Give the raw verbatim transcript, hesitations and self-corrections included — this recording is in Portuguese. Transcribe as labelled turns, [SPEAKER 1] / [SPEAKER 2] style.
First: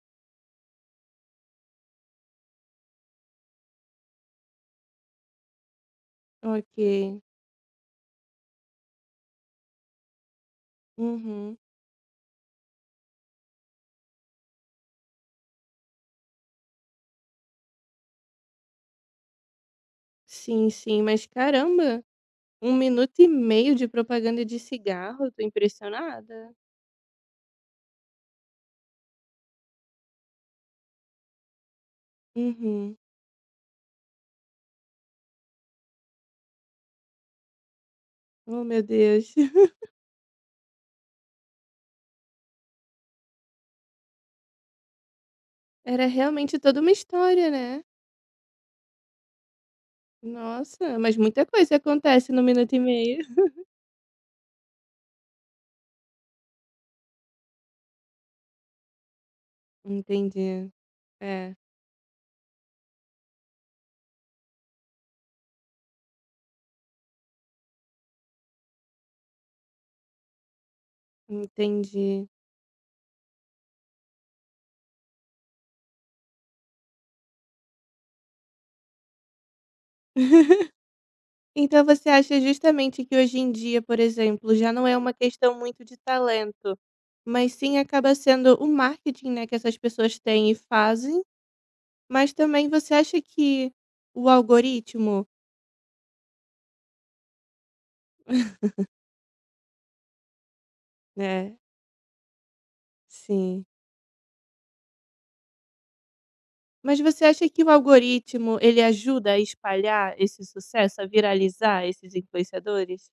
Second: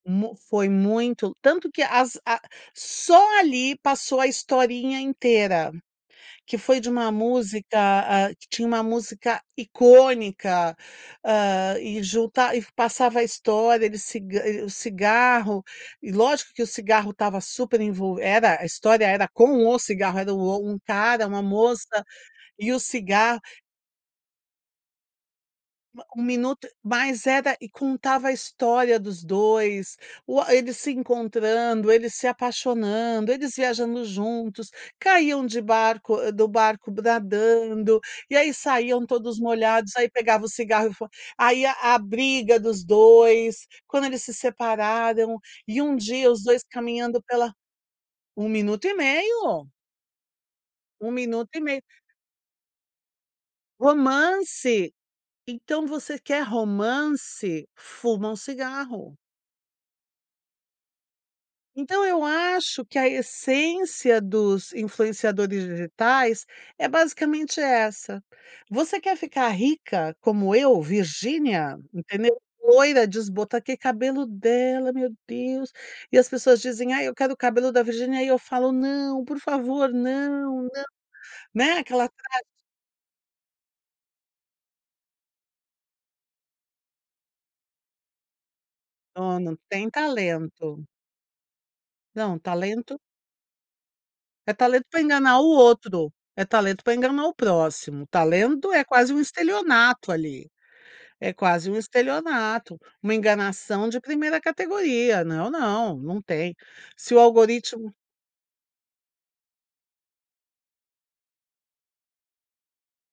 [SPEAKER 1] Mu foi muito, tanto que as a só ali passou a historinha inteira, que foi de uma
[SPEAKER 2] Ok.
[SPEAKER 1] música, ah, que tinha uma música icônica,
[SPEAKER 2] Uhum.
[SPEAKER 1] hã, e junta e passava a história. Ele cig o cigarro, e lógico que o cigarro estava super envo era a história, era com o cigarro. Era
[SPEAKER 2] Sim,
[SPEAKER 1] o um
[SPEAKER 2] sim, mas
[SPEAKER 1] cara, uma moça
[SPEAKER 2] caramba,
[SPEAKER 1] e
[SPEAKER 2] um
[SPEAKER 1] o
[SPEAKER 2] minuto e
[SPEAKER 1] cigarro
[SPEAKER 2] meio de propaganda de cigarro. Tô
[SPEAKER 1] Ma um
[SPEAKER 2] impressionada.
[SPEAKER 1] minuto mas era e contava a história dos dois. U a eles se encontrando, eles se
[SPEAKER 2] Uhum.
[SPEAKER 1] apaixonando, eles viajando juntos, caíam de baroc do barco nadando, e aí
[SPEAKER 2] Oh meu
[SPEAKER 1] saíam
[SPEAKER 2] Deus!
[SPEAKER 1] todos molhados, aí pegava o cigarro, e fo e aí a briga dos dois. Quando eles se separaram, e um
[SPEAKER 2] Era
[SPEAKER 1] dia os
[SPEAKER 2] realmente
[SPEAKER 1] dois
[SPEAKER 2] toda uma
[SPEAKER 1] caminhando
[SPEAKER 2] história,
[SPEAKER 1] pela
[SPEAKER 2] né.
[SPEAKER 1] um minuto e meio.
[SPEAKER 2] Nossa,
[SPEAKER 1] um
[SPEAKER 2] mas muita
[SPEAKER 1] minuto e
[SPEAKER 2] coisa
[SPEAKER 1] meio.
[SPEAKER 2] acontece no um minuto e meio.
[SPEAKER 1] Romance. Então você quer romance, fuma um cigarro.
[SPEAKER 2] Entendi. É.
[SPEAKER 1] Então eu acho que a essência dos influenciadores digitais é basicamente essa: "Você quer ficar rica como eu, Virginia",
[SPEAKER 2] Entendi.
[SPEAKER 1] entendeu? "Loira, desbota" Ah, que cabelo dela, meu Deus. E as pessoas dizem: "Ai, eu quero o cabelo da Virginia." E eu falo: "Não, por favor, não, não", né,
[SPEAKER 2] Então
[SPEAKER 1] aquela.
[SPEAKER 2] você acha
[SPEAKER 1] [unintelligible]
[SPEAKER 2] justamente que hoje em dia, por exemplo, já não é uma questão muito de talento, mas sim acaba sendo marketing,
[SPEAKER 1] Não,
[SPEAKER 2] né. Que
[SPEAKER 1] não
[SPEAKER 2] essas
[SPEAKER 1] tem
[SPEAKER 2] pessoas têm e
[SPEAKER 1] talento.
[SPEAKER 2] fazem, mas
[SPEAKER 1] Não,
[SPEAKER 2] também você
[SPEAKER 1] talento
[SPEAKER 2] acha que o
[SPEAKER 1] É talento pra
[SPEAKER 2] algoritmo
[SPEAKER 1] enganar o outro, é talento pra enganar o próximo. Talento é quase um estelionato ali. É
[SPEAKER 2] É.
[SPEAKER 1] quase um estelionato, uma
[SPEAKER 2] Sim.
[SPEAKER 1] enganação de primeira categoria. Não, não, não tem.
[SPEAKER 2] Mas
[SPEAKER 1] Se o
[SPEAKER 2] você acha que o
[SPEAKER 1] algoritmo
[SPEAKER 2] algoritmo, ele ajuda a espalhar esse sucesso, a viralizar esses influenciadores?